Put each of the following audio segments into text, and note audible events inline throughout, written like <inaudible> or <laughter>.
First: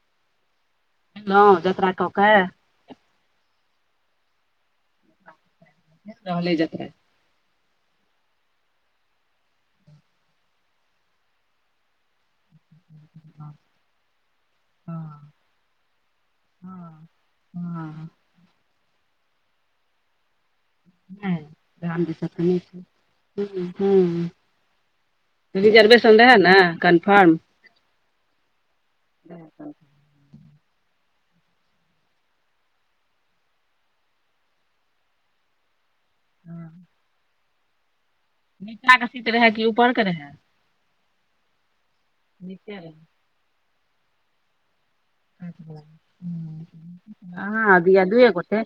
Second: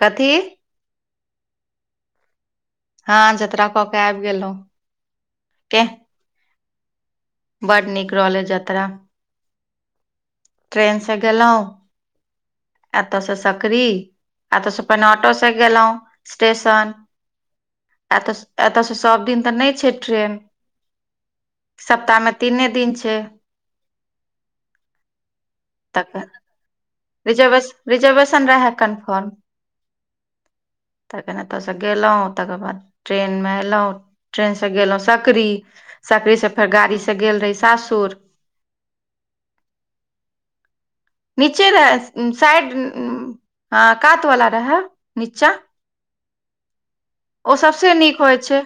कथी? हँ जतरा कऽ कऽ। हँ जतरा कऽ के आबि गेलहुं के <unintelligible> रहलय जतरा। बड नीक रहलै जतरा। ट्रेनसँ गेलहुँ? एतऽ सऽ सकरी एतसँ पहिने ऑटो सऽ गेलहुं स्टेशन। हँ एतऽ एतऽ सँ सबदिन तऽ नहि छैय ट्रेन। सप्ताह मे तीने दिन छै <unintelligible> रिजर्वेशन तखन रहे ने कनि रिजर्वेशन रहै कनफर्म। तऽ कन एतयसँ गेलहुँ तकर बाद ट्रेनमे एलहुँ। ट्रेन सऽ गेलहुँं सकरी सकरी से फेर गाड़ी सऽ गेल रही सासुर। नीचाके सीट रहए कि ऊपरके रहए? <unintelligible> रहए साइड नीचे रहै उम्म कात वला रहए। ओ अहां सबसे अबी आ नीक दुये होइ छै गोटे।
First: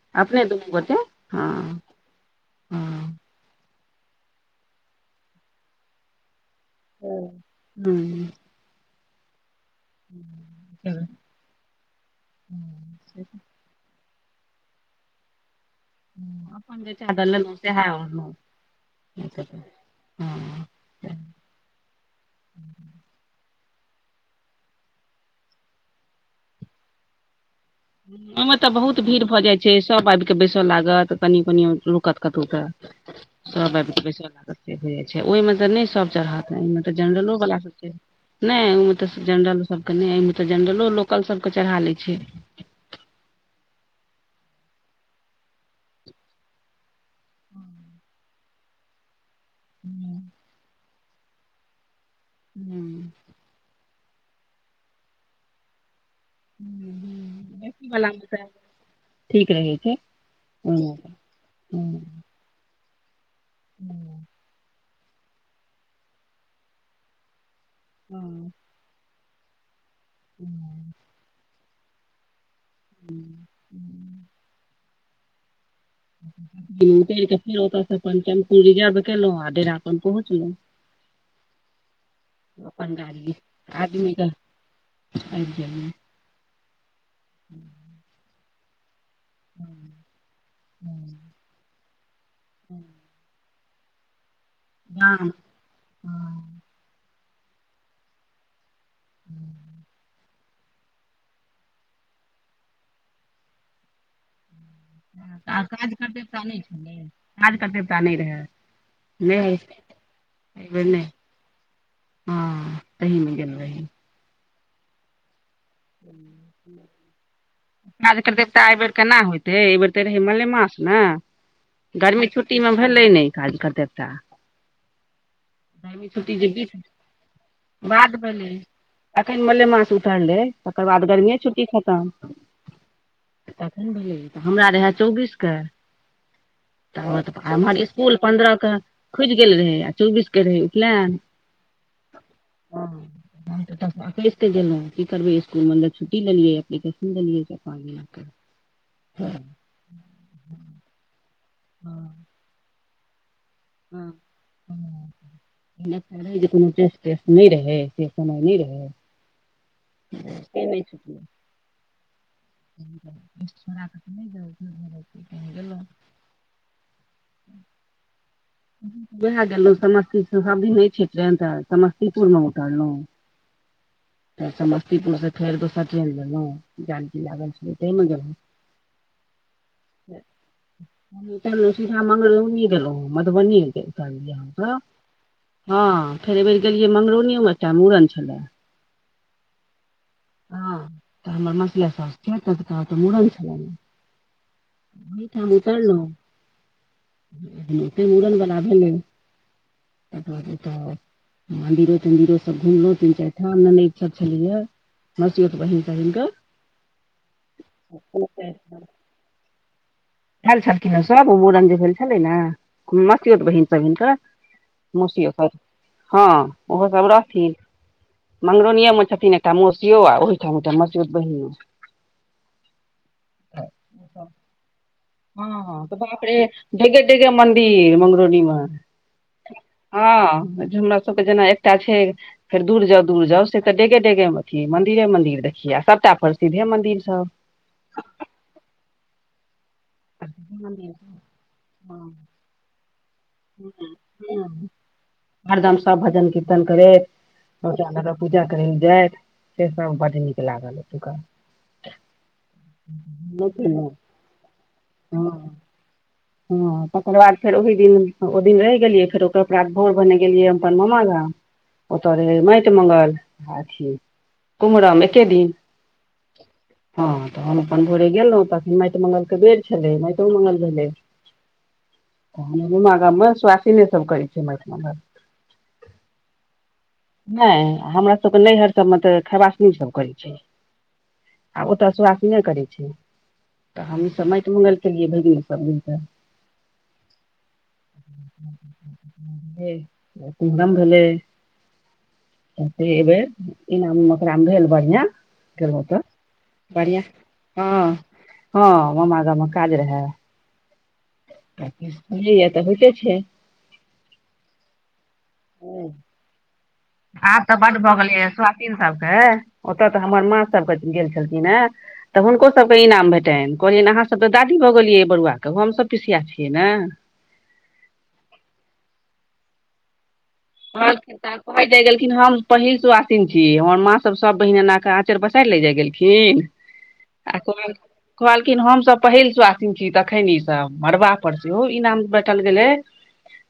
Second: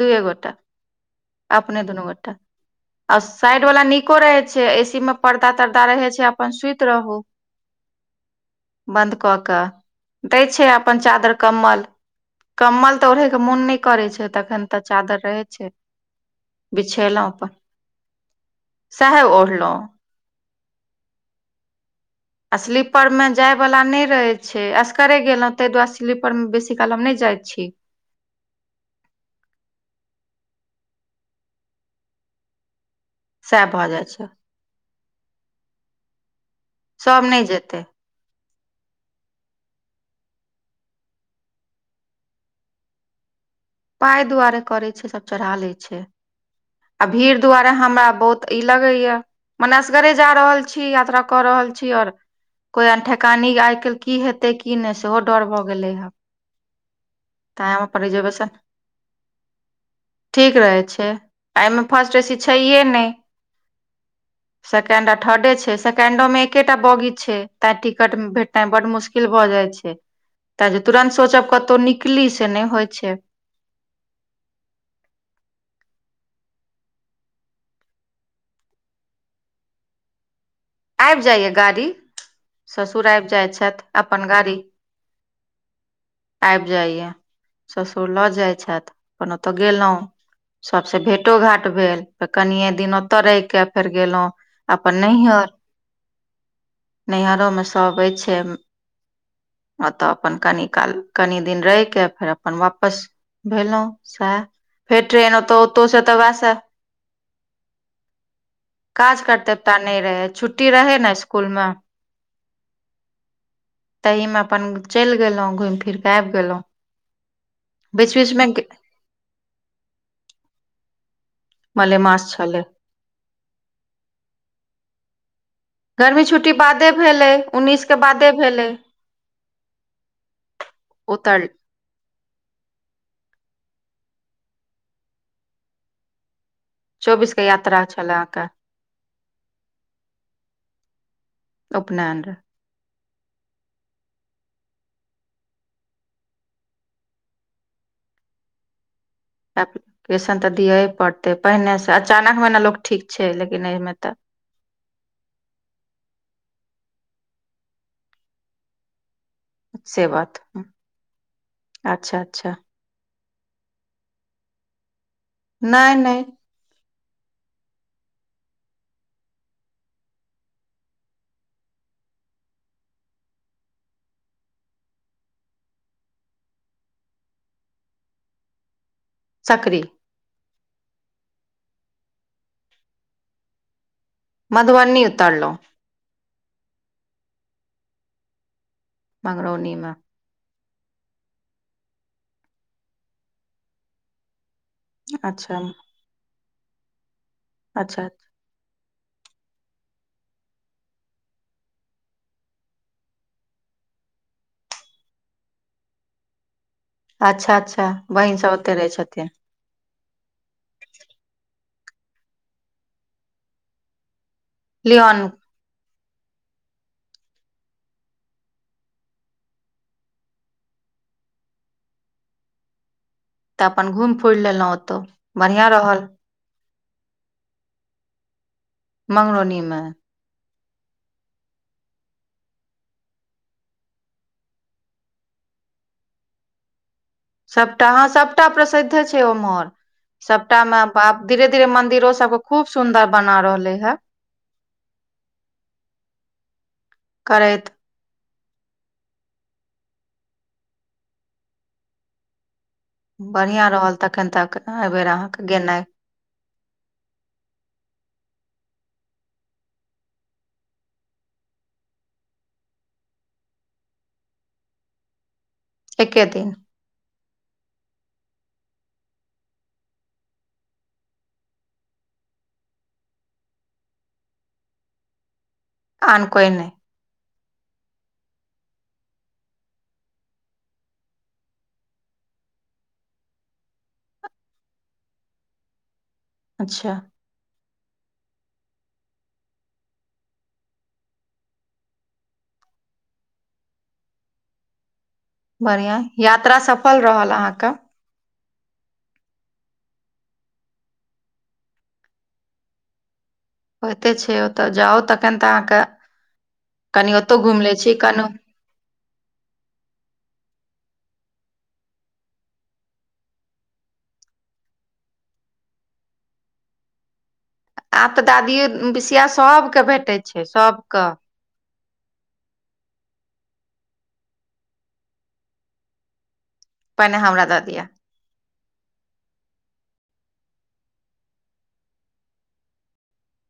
दुए अपने गोटा दूनू गोटे हँ अपने दुनू गोटा हँ। आ साइड वाला निको रहे छैय ए सी में पर्दा तर्दा रहे छैय अपन सुति रहू। हू बन्द क क। दै छैय अपन चादर कम्बल कम्बल तऽ ओढ़ैके मोन नहि करैत छैय तखन। तऽ चादर रहै छैय। अपन जे चादर बिछेलहु अपन लेलहुँ सएह ओढ़लहुँ सहे ओढ़लहुं। हँ आ स्लीपरमे जायवला नहि रहै छैय असगरे गेलहुँ ताहि दुआरे स्लीपरमे बेसी काल हम नहि जाइत छी। ओहिमे तऽ बहुत भीड़ भऽ जाइ छैय सभ आबि कऽ बैसय लागत कनि कनि रुकत कतहु तऽ। <inaudible> सएह सभ भऽ आयब जाइ कऽ बैस छै हो जाइ छैय ओहिमे तऽ नहि सभ चढ़त ओमे तऽ सब जनरलो नहि वला सभ जेतै छैय। नहि ओहिमे तऽ जनरल सबके नहि एहिमे तऽ जनरलो लोकल सबके चढ़ा लै छैय। पाय दुआरे करय छैय सब चढ़ा लै छैय आ भीड़ दुआारे हमरा बहुत तऽ ई लगेया मनेसगरे जा रहल छी यात्रा कऽ रहल छी आऔर कोई अनठ हूँ कानी आइ काल् की हेतै की नहि सेहो डर भऽ गेलै ह। ह रिजर्वेशन ठीक रहै छैय। ठीक रहै छैय आ एहिमे फर्स्ट ए सी छैहे नहि। हूँ सेकेंड आ थर्डे छैय सेकेंडोमे एकेटा बगी छैय। तें टिकट भेटनाय बड मुशकिल भए जाय छैय तें जे तुरंत सोचब कतौ नीक निकली से नहि होइ छैय। <inaudible> अपन टेम्पू रिजर्व केलहु आ डेरा अपन पहुँचलहू। आबि जाइया गाड़ी? अपन ससुर आबि गाड़ी जाइत छथि आदमीके अपन गाड़ी। आबि गेलियै आबि जाइया ससुर लऽ जाइत छथि। अपन ओत गेलहुँ सबसे भेटो घाट भेल त कनिये दिन एतह रहै केँ फेर गेलहुँं अपन गाम नैहर नैहरो में सब एछै <inaudible> ओतय अपन कनि काल कनि दिन रहि कऽ फेर अपन वापस भेलहुँ सैऽ <unintelligible> काज नहि करतेवता एहि नहि रहै छुट्टी बेर रहै नहि नै इसकुलमे हँ तहि में गेल रही तहिमे अपन चलि गेलहुँं घुमि फिरके आबि गेलहुँ <inaudible> बीच बीचमे कौना होइते अए बेर तऽ रहै मलेमास न गर्मी मलेमास छुट्टी छलै म भेलैं नहि काज कऽ देवता <inaudible> गर्मी छुट्टी <unintelligible> बादे भेलै उन्नैसके बाद बादे भेल भेलै एखन मलेमास उतरलै तकर बाद गर्मीए उतर छुट्टी खतम तखन भेलै इ हमरा रहै चौबीस केँ ताबत चौबीसके <unintelligible> यात्रा छलए इसकुल अहाँके पन्द्रह केँ खुइज गेल रहे आ चौबीस केँ रहे उपनैन उपनैन रह हँ हम तऽ एते एकेइस के गेलौं की करबै इसकु इसकुल मतलब छुटी लेलियै एप्लिकेशन देलियै चैर पाँच दिन के <inaudible> एप्लीकेशन तऽ दिए पड़तै पहिनेसँ अचानकमे ने लोक ठीक छै लेकिन एहिमे तऽ। <inaudible> पहिले तऽ रह जे कोनो टेस्टस्ट नहि रहै से समय नहि रहै से बात से नहि छुटलै <inaudible> अच्छ अच्छ <unintelligible> नै नै <inaudible> वएह गेलहुं समस्तीस सब दिन रहय छै ट्रेन तऽ समस्तीपुर मे उतरलहुँ त समस्तीपुर से फेर दोसर ट्रेन लेलहुं जानकी लागल छल तै मे गेलहुँ सकरी <inaudible> सीधा मंगरौनी गेलै मधबनी गेलै मधुबनी उतरलहुँ <inaudible> हँ फेर एहिबर गेलियै मंगरौनियोमे एकटा मूड़न छलै मंगरौनी मऽ हँ तऽ हमर मसिया साउस छै तिनका ओत मूड़न छलैन एहिठाम अच्छा उतरलहुं अच्छा <inaudible> मुड़न बला भेलै <unintelligible> त तऽ मंदिरो तंदिरो सब घुमलो तीन चार ठाम ननेद सब छलै यऽ मसियौत बहिन तहिन कऽ अच्छा अच्छा बहिन सब ओते रहै छथिन आएल छलखिन सब ओ मूड़न जे भेल छलै ने मसियौत बहिन सब हिनकर मौसी लियौन ओकर हँ ओहोसभ रहथिन मंगरोनियेमे छथिन एकटा मौसियो आ ओहि ठाम एकटा मसयौत बहिनो तऽ अपन घूम फिर लेलौ ओतो हँ तऽ बाप रे डेगे डेगे मन्दिर मंगरौनीमे मंगरौनी मे <inaudible> हँ ज हमरा सबके जेना एकटा छै फेर दूर जाउ दूर जाउ से तऽ डेगे डगे मे अथी मंदिरे मंदिरे देखिये आ सभटा प्रसिद्धे मंदिर सब सभटा हँ सभटा प्रसिद्धे छै ओम्हर सबटामे मन्दिर आब धीरे धीरे मंदिरो हँ, सबके खूब सुंदर बना रह हरदम सब भजन कीर्तन करैत करैत पूजा करै लए जाइत से सब बड नीक लागल एतुका बढ़िआँ रहल तखन तक नय एहिबेर अहाँके हँ गेनाइ। हँ तकर बाद फेर ओहि दिन ओइ दिन रहि गेलियै फेर ओकर बाद भोर भने गेलियै हम अपन मामा गाम' ओतऽ रहय मेट मंगल आ अथी कुमरम एके दिन एके दिन हँ तऽ हम अपन भोरे गेलहुँ तखन माइट मंगलके बेर छलै माइटो मंगल भेलै। हमर ममागाममे सुआासिने सभ करै छै माइट मंगल आन कोइ नहि नहि हमरा सभके नैहर सभमे तऽ खेबासनी सब करै छै ओतऽ सुआसिने करैत छै तऽ हमही सभ माटि मंगल केलियै भैगनी सभ मिलिके अच्छा फेर कुमहरम भेलै। से एहि बेर इनाम मोकराम भेल बढ़िया गेलौं बढ़िया तऽ यात्रा बढ़िया सफल रहल अहाँके हँ हँ मामा गाममे काज रहए जीयतऽ होइते छै। होइते छै ओतय जाउ तखन तऽ अहाँके कनि ओतौ आब तऽ घुमि लै बड छी भऽ गेलै कनि ऐ सुआसिन सबके ओतय तऽ हमर माँ सभके जे गेल छलखिन हे तऽ हुनको सभके इनाम भेटैन कहलियनि अहाँसभ तऽ दादी भऽ गेलियै बरुआके हमसभ पिसिया छियै ने आब तऽ दादीये पिसिया सबके भेटेत हँ त <inaudible> कहय जाइ गेलखिन हम पहिल सुआासिन छी हमर माँ सब सब बहिन एन कऽ आँचर पसारि ले जाय गेलखिन। पहिने आ हमरा को दऽ दिअ <unintelligible> कहलखिन हम सभ पहिल सुआसिन छी तखन ई सभ मड़बा पर सेहो इनाम भेटल गेलै।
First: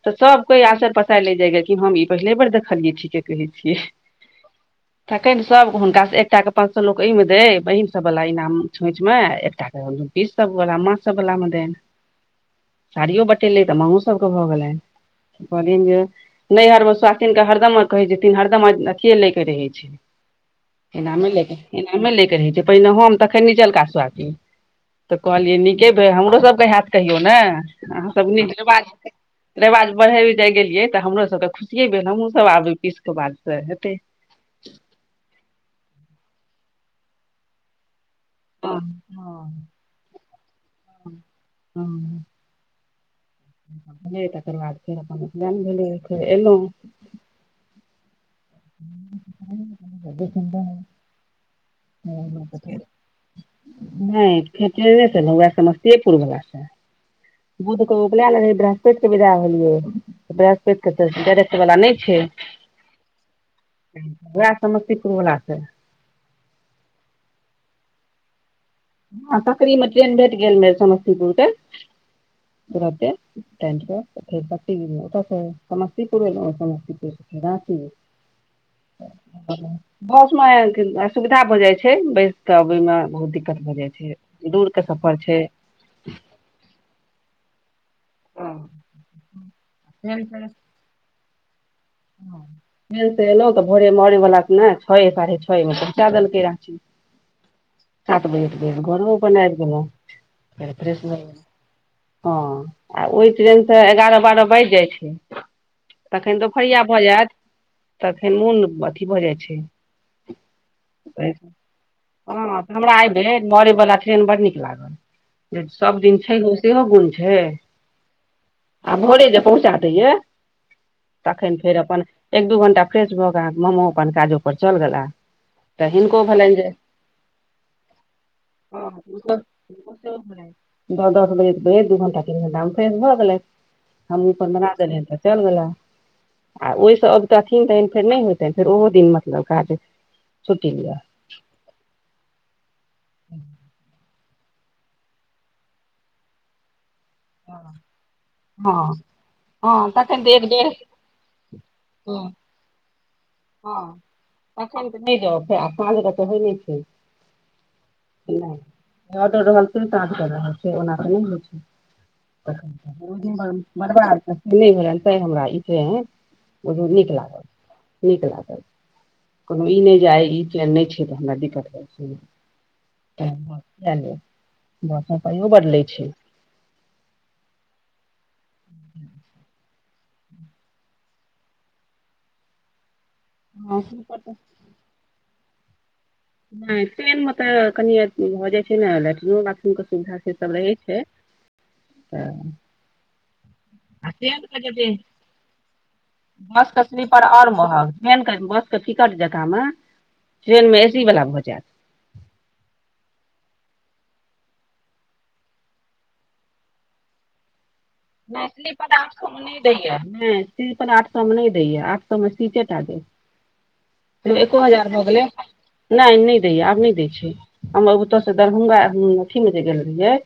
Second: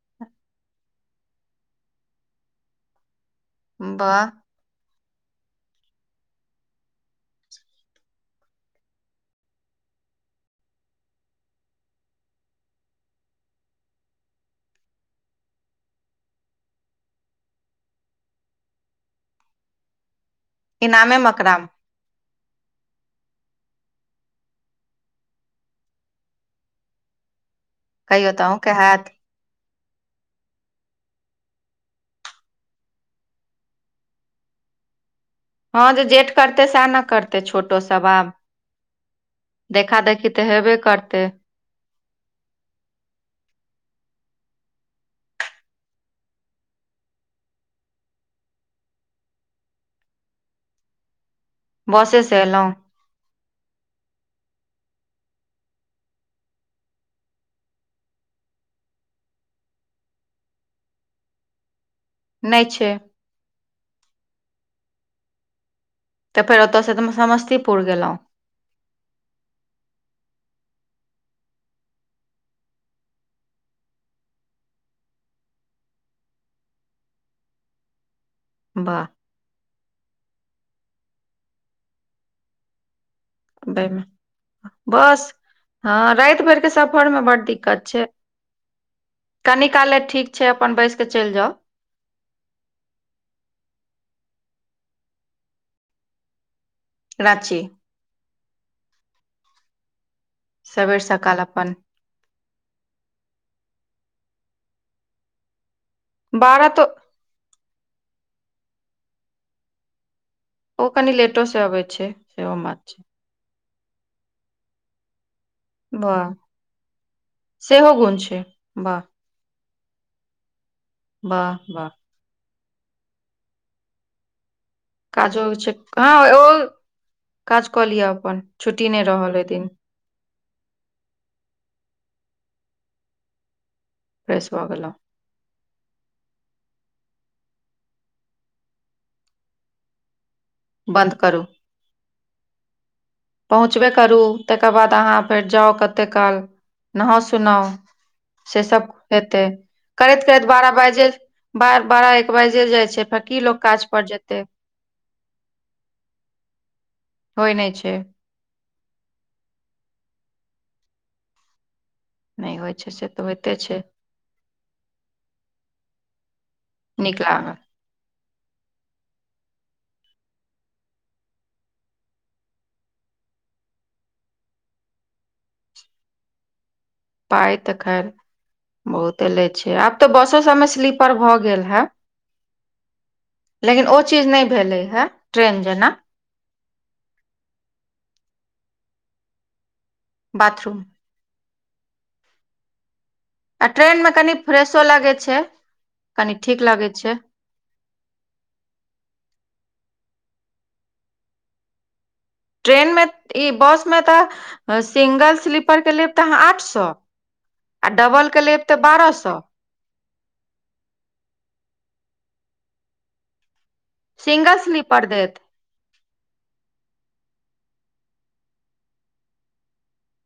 तऽ सभ कोय आसे पसाइर लय जाइ गेलखिन कि हम ई पहिले बेर देखलियै ठीके कहै छियै। वाह तखनि सभ हुनकासँ एकटाके पाँच सए लोक एहिमे दै बहीनसभवला इनाम छोँचिमे एकटाके। ईी सब बोला म सब बोला म <unintelligible> साड़ियो बटेलै तऽ माओ सबके भऽ गेलै कहलियनि कहलियने जे नैहरमे स्वासनक के हरदम कहे जेथिन हरदम अथि लै के रहै छै इनामे एनामे लैके मकराम एनामे लैके रहै छै पहिने हम तखन निचलका सावासीन तऽ कहलियै नीके भेल हमरोसभकेँ हैत कहियौ ने अहाँसभ कहियो तऽ अहूँके नीकेवाज हेतै हैत रिवाज बढ़ै जाय गेलियै तऽ हमरोसभ तऽ खुशिये भेल हमूँसभ आबै पीस कऽ बादसँ हेतै ' हँ जे जेठ करतै सएह ने करतै छोटोसभ आब हँ हँ देखा देखी तऽ हेबे करतै हँ भेलै तकर बाद फेर अपन उपनयन भेलै फेर एयलहुँ क ह बसे से एलहुँ <inaudible> नै फेटरे से बौआ समस्तियेपुर बलासे बूध के उपले रहे बृहस्पेत के विदा भेलिये बृहस्पति के तऽ डायरेक्ट वला नै छै नै छै वैह समस्तीपुरवलाासँ तऽ फेर ओतय से त समस्तीपुर गेलौह ह सकरी मे ट्रेन भेट गेले समस्तीपुर केे तुरंते फेर त समस्तीपुर भेल समस्तीपुर बाँकि बाह बस मे सुविधा भऽ जाइ छै बैस कऽ ओहिमे बहुत दिक्कत दिक्कत भए जाइ वाह छै दूर के सफर बस छै हँ रात भरके सफरमे बड दिक्कत छै हँ, कनि काले ट्रेन ठीक से छै अपन बैस क चेल जाउ फन से एलहुँ तऽ भोरे मरे वलााक के ने छओ साढ़े छओमे पहुँचा देलकै रहै राँची सात बजे घर ब आ गेल सबेर फ्रेश सकाल अपन हँ आ ओहि ट्रेन से एगारह बारह बाज जाइ छै तखन तऽ बारह तो आएत तखन मन अथी भऽ जाइ छै ओ कनि लेटो से अबै छै सेहो बात छै ह मरे बला बड नीक लागल जे सभ दिन वाह छै सेहो गुण छै सेहो गुण छै आ वाह भोरे जे पहुँचा दैये तखन वाह फेर वाह अपन एक दू घंटा फ्रेश भऽ क मोमो अपन काजो काजो छै हँ ओ जे काज कऽ लिअ अपन छुट्टी नहि रहल ओहि दिन' त हमरा <inaudible> नो दस बजे दू घण्टा तीन घण्टा हम फेगै हम भ गेलेन फ्रेश भऽ पन्द्रह गेलहुँ जने ह त चन गेला आ ओहिसँ अबतथिन तहन फेर नहि होयइतनि फेर ओहो दिन मतलब काज छुट्टी लिअ बन्द करू पहुँचबे करू तकर बाद अहाँ फेर जाउ कते काल नहा सुनाउ से हँ सब हेतै हँ करैत तखन तऽ एक करैत बारह डेढ़ बाजे बारह एक बाजे जाइ छै फेर की लोक काज हँ पर जेतै एखन तऽ नहि जाउ फेर साँझ तऽ होइ नहि छै होइ नहि छै ओडर रहै त काँज कर रहलइ छै ओना क होइ छै नहि होइ छै से तऽ होइते छै <unintelligible> बुझू नीक लागत नीक लागल कोनो ई नहि जाइ ई चन नहि छै तऽ हमरा दिक्कत भए जात ल <unintelligible> भाषा पइो बदलै छै पाइ तऽ खैर बहुते ले छै आब तऽ बसो सभमे स्लीपर भऽ गेल हे लेकिन ओ चीज नहि भेलै हें ट्रेन जेना नहि ट्रेनमे तऽ कनि भऽ जाइ छै ने लेट्रिनो बाथरूमके सुविधा से सब रहै बाथरूम छै <inaudible> आ ट्रेन मे कनि उमहर फ्रेशो से लगै छै कनि ठीक बस के <unintelligible> लगै छै स्लीपर आओर महग ट्रेनके बसके टिकट जकाँमे ट्रेनमे ए सी वला भऽ जायत ट्रेनमे ई बसमे तऽ सिंगल स्लीपरके लेब तऽ अहाँ आठ सए आ डबल के लेब तऽ बारह सए दयऽ नै, स्लीपर आठ सएमे नहि दैया आठ सएमे सीटेटा देत तऽ एको सिंगल हजार भ स्लीपर गेले देत नहि नहि दैय आब नहि दै छै हम बूतयसँ दरभंगा अथीमे जे गेल रहियै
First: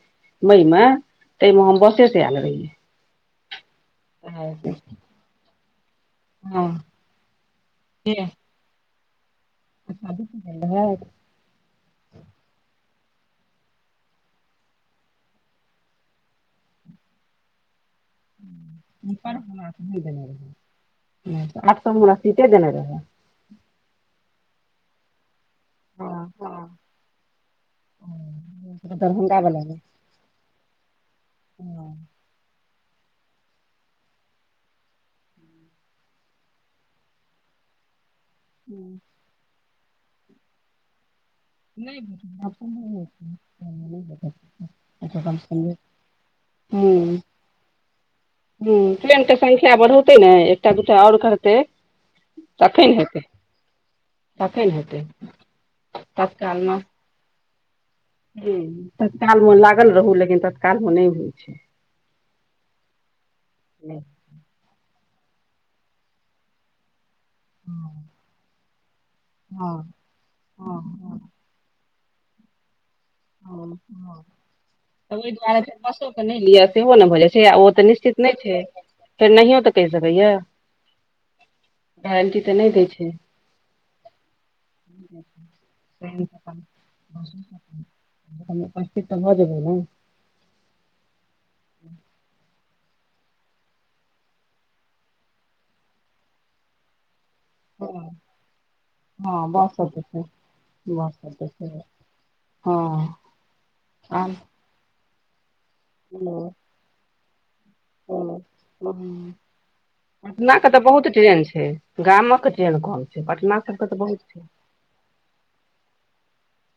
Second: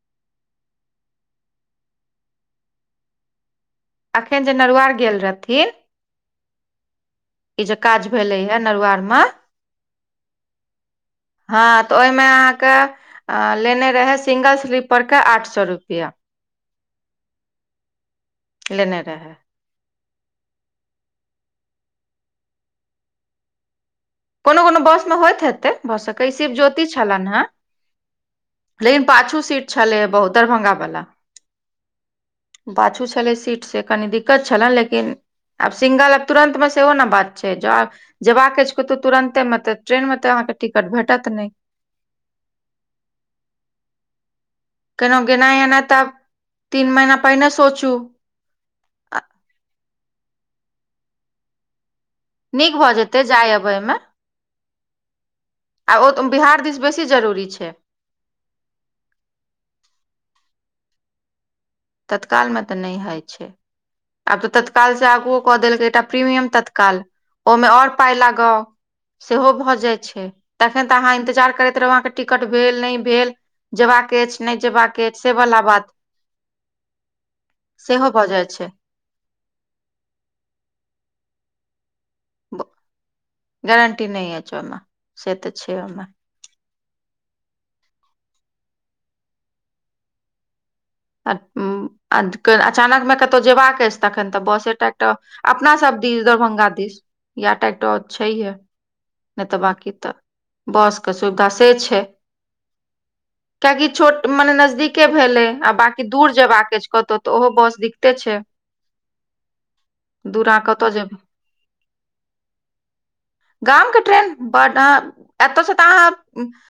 मई मे ताहि मे हम बसे से आयल रहियै अखन जे हँ नरुवार गेल रहथिन <unintelligible> ई जे काज भेलै यऽ नउआरमे <unintelligible> हँ तऽ ओहिमे अहाँकेँ अऽ लेने रहै सिंगल स्लीपर केँ आठ सौ रुपैया <inaudible> लेने <inaudible> रहै आठ सौ म हमरा सीटे देने रहै कोनो कोनो बस मऽ होइत हेतै भऽ सकै शिव ज्योति <inaudible> छलनि है लेकिन दरभंगा पाछू बला सीट मे छलै हे बहुत दरभंगा बला पाछू छलै सीट सँ कनी दिक्कत छलै लेकिन आब सिंगल आ तुरंत मऽ सेहो नऽ बात छै ज जेबाक कतौ तुरंते मऽ तऽ ट्रेन मऽ तऽ अहाँ केँ टिकट भेटत नहि केना गेनाइ एनाइ <unintelligible> तऽ आब तीन महिना पहिने सोचू हू ट्रेन कऽ संख्या बढ़ौतै न एकटा दूटा और कहतै नीक भऽ जेतै जाय अबै मऽ तखन हेतै <inaudible> आ औ तऽ बिहार दिस बेसी जरूरी छै हँ तत्कालमे लागल रहू लेकिन तत्कालमे नहि होइ छै तत्कालमे तऽ नहि होइ छै <inaudible> आब तऽ तत्कालसँ आगुओ कऽ देलकै एकटा प्रीमियम तत्काल ओइमे और पाय लगाउ सेहो भऽ हँ जाइत छै हँ तखन तऽ अहाँ हँ इन्तजार करैत रहू अहाँकेँ टिकट भेल नहि भेल जेबाक अछि नहि जेबाक <inaudible> त अछि ओइ से वला दोआरे बात बस क नै लिए सेहो नऽ भऽ जयछै ओ तऽ सेहो निश्चित भऽ नहि जाइ छै फेर नहियो तऽ कहि सकैयऽ <inaudible> गारंटी तऽ नहि दै छै गारंटी नहि अछि ओइम से तऽ छै ओइम <inaudible> <unintelligible> उपस्थित तऽ भऽ जेबै ने <unintelligible> अचानकमे कतहु जेयबाक अछि तखन तऽ बसे टा एकटा अपना सब दिस दरभंगा दिस यैह तऽ एकटा छहिए हँ नहि तऽ बस सब बाँकी तऽ छै बस कऽ सुविधा से छै हँ किएककि छोट आर मने नजदीके भेले आ बाकी दूर हँ जेबाक अछि कतहु तऽ ओहो बस दिक्कते छै <unintelligible> दूर पटना अहाँ कऽ तऽ कतय बहुत जेबै ट्रेन छै गाम कऽ ट्रेन कम छै पटना सब कऽ तऽ बहुत छै <unintelligible> एतऽसँ त अहाॅं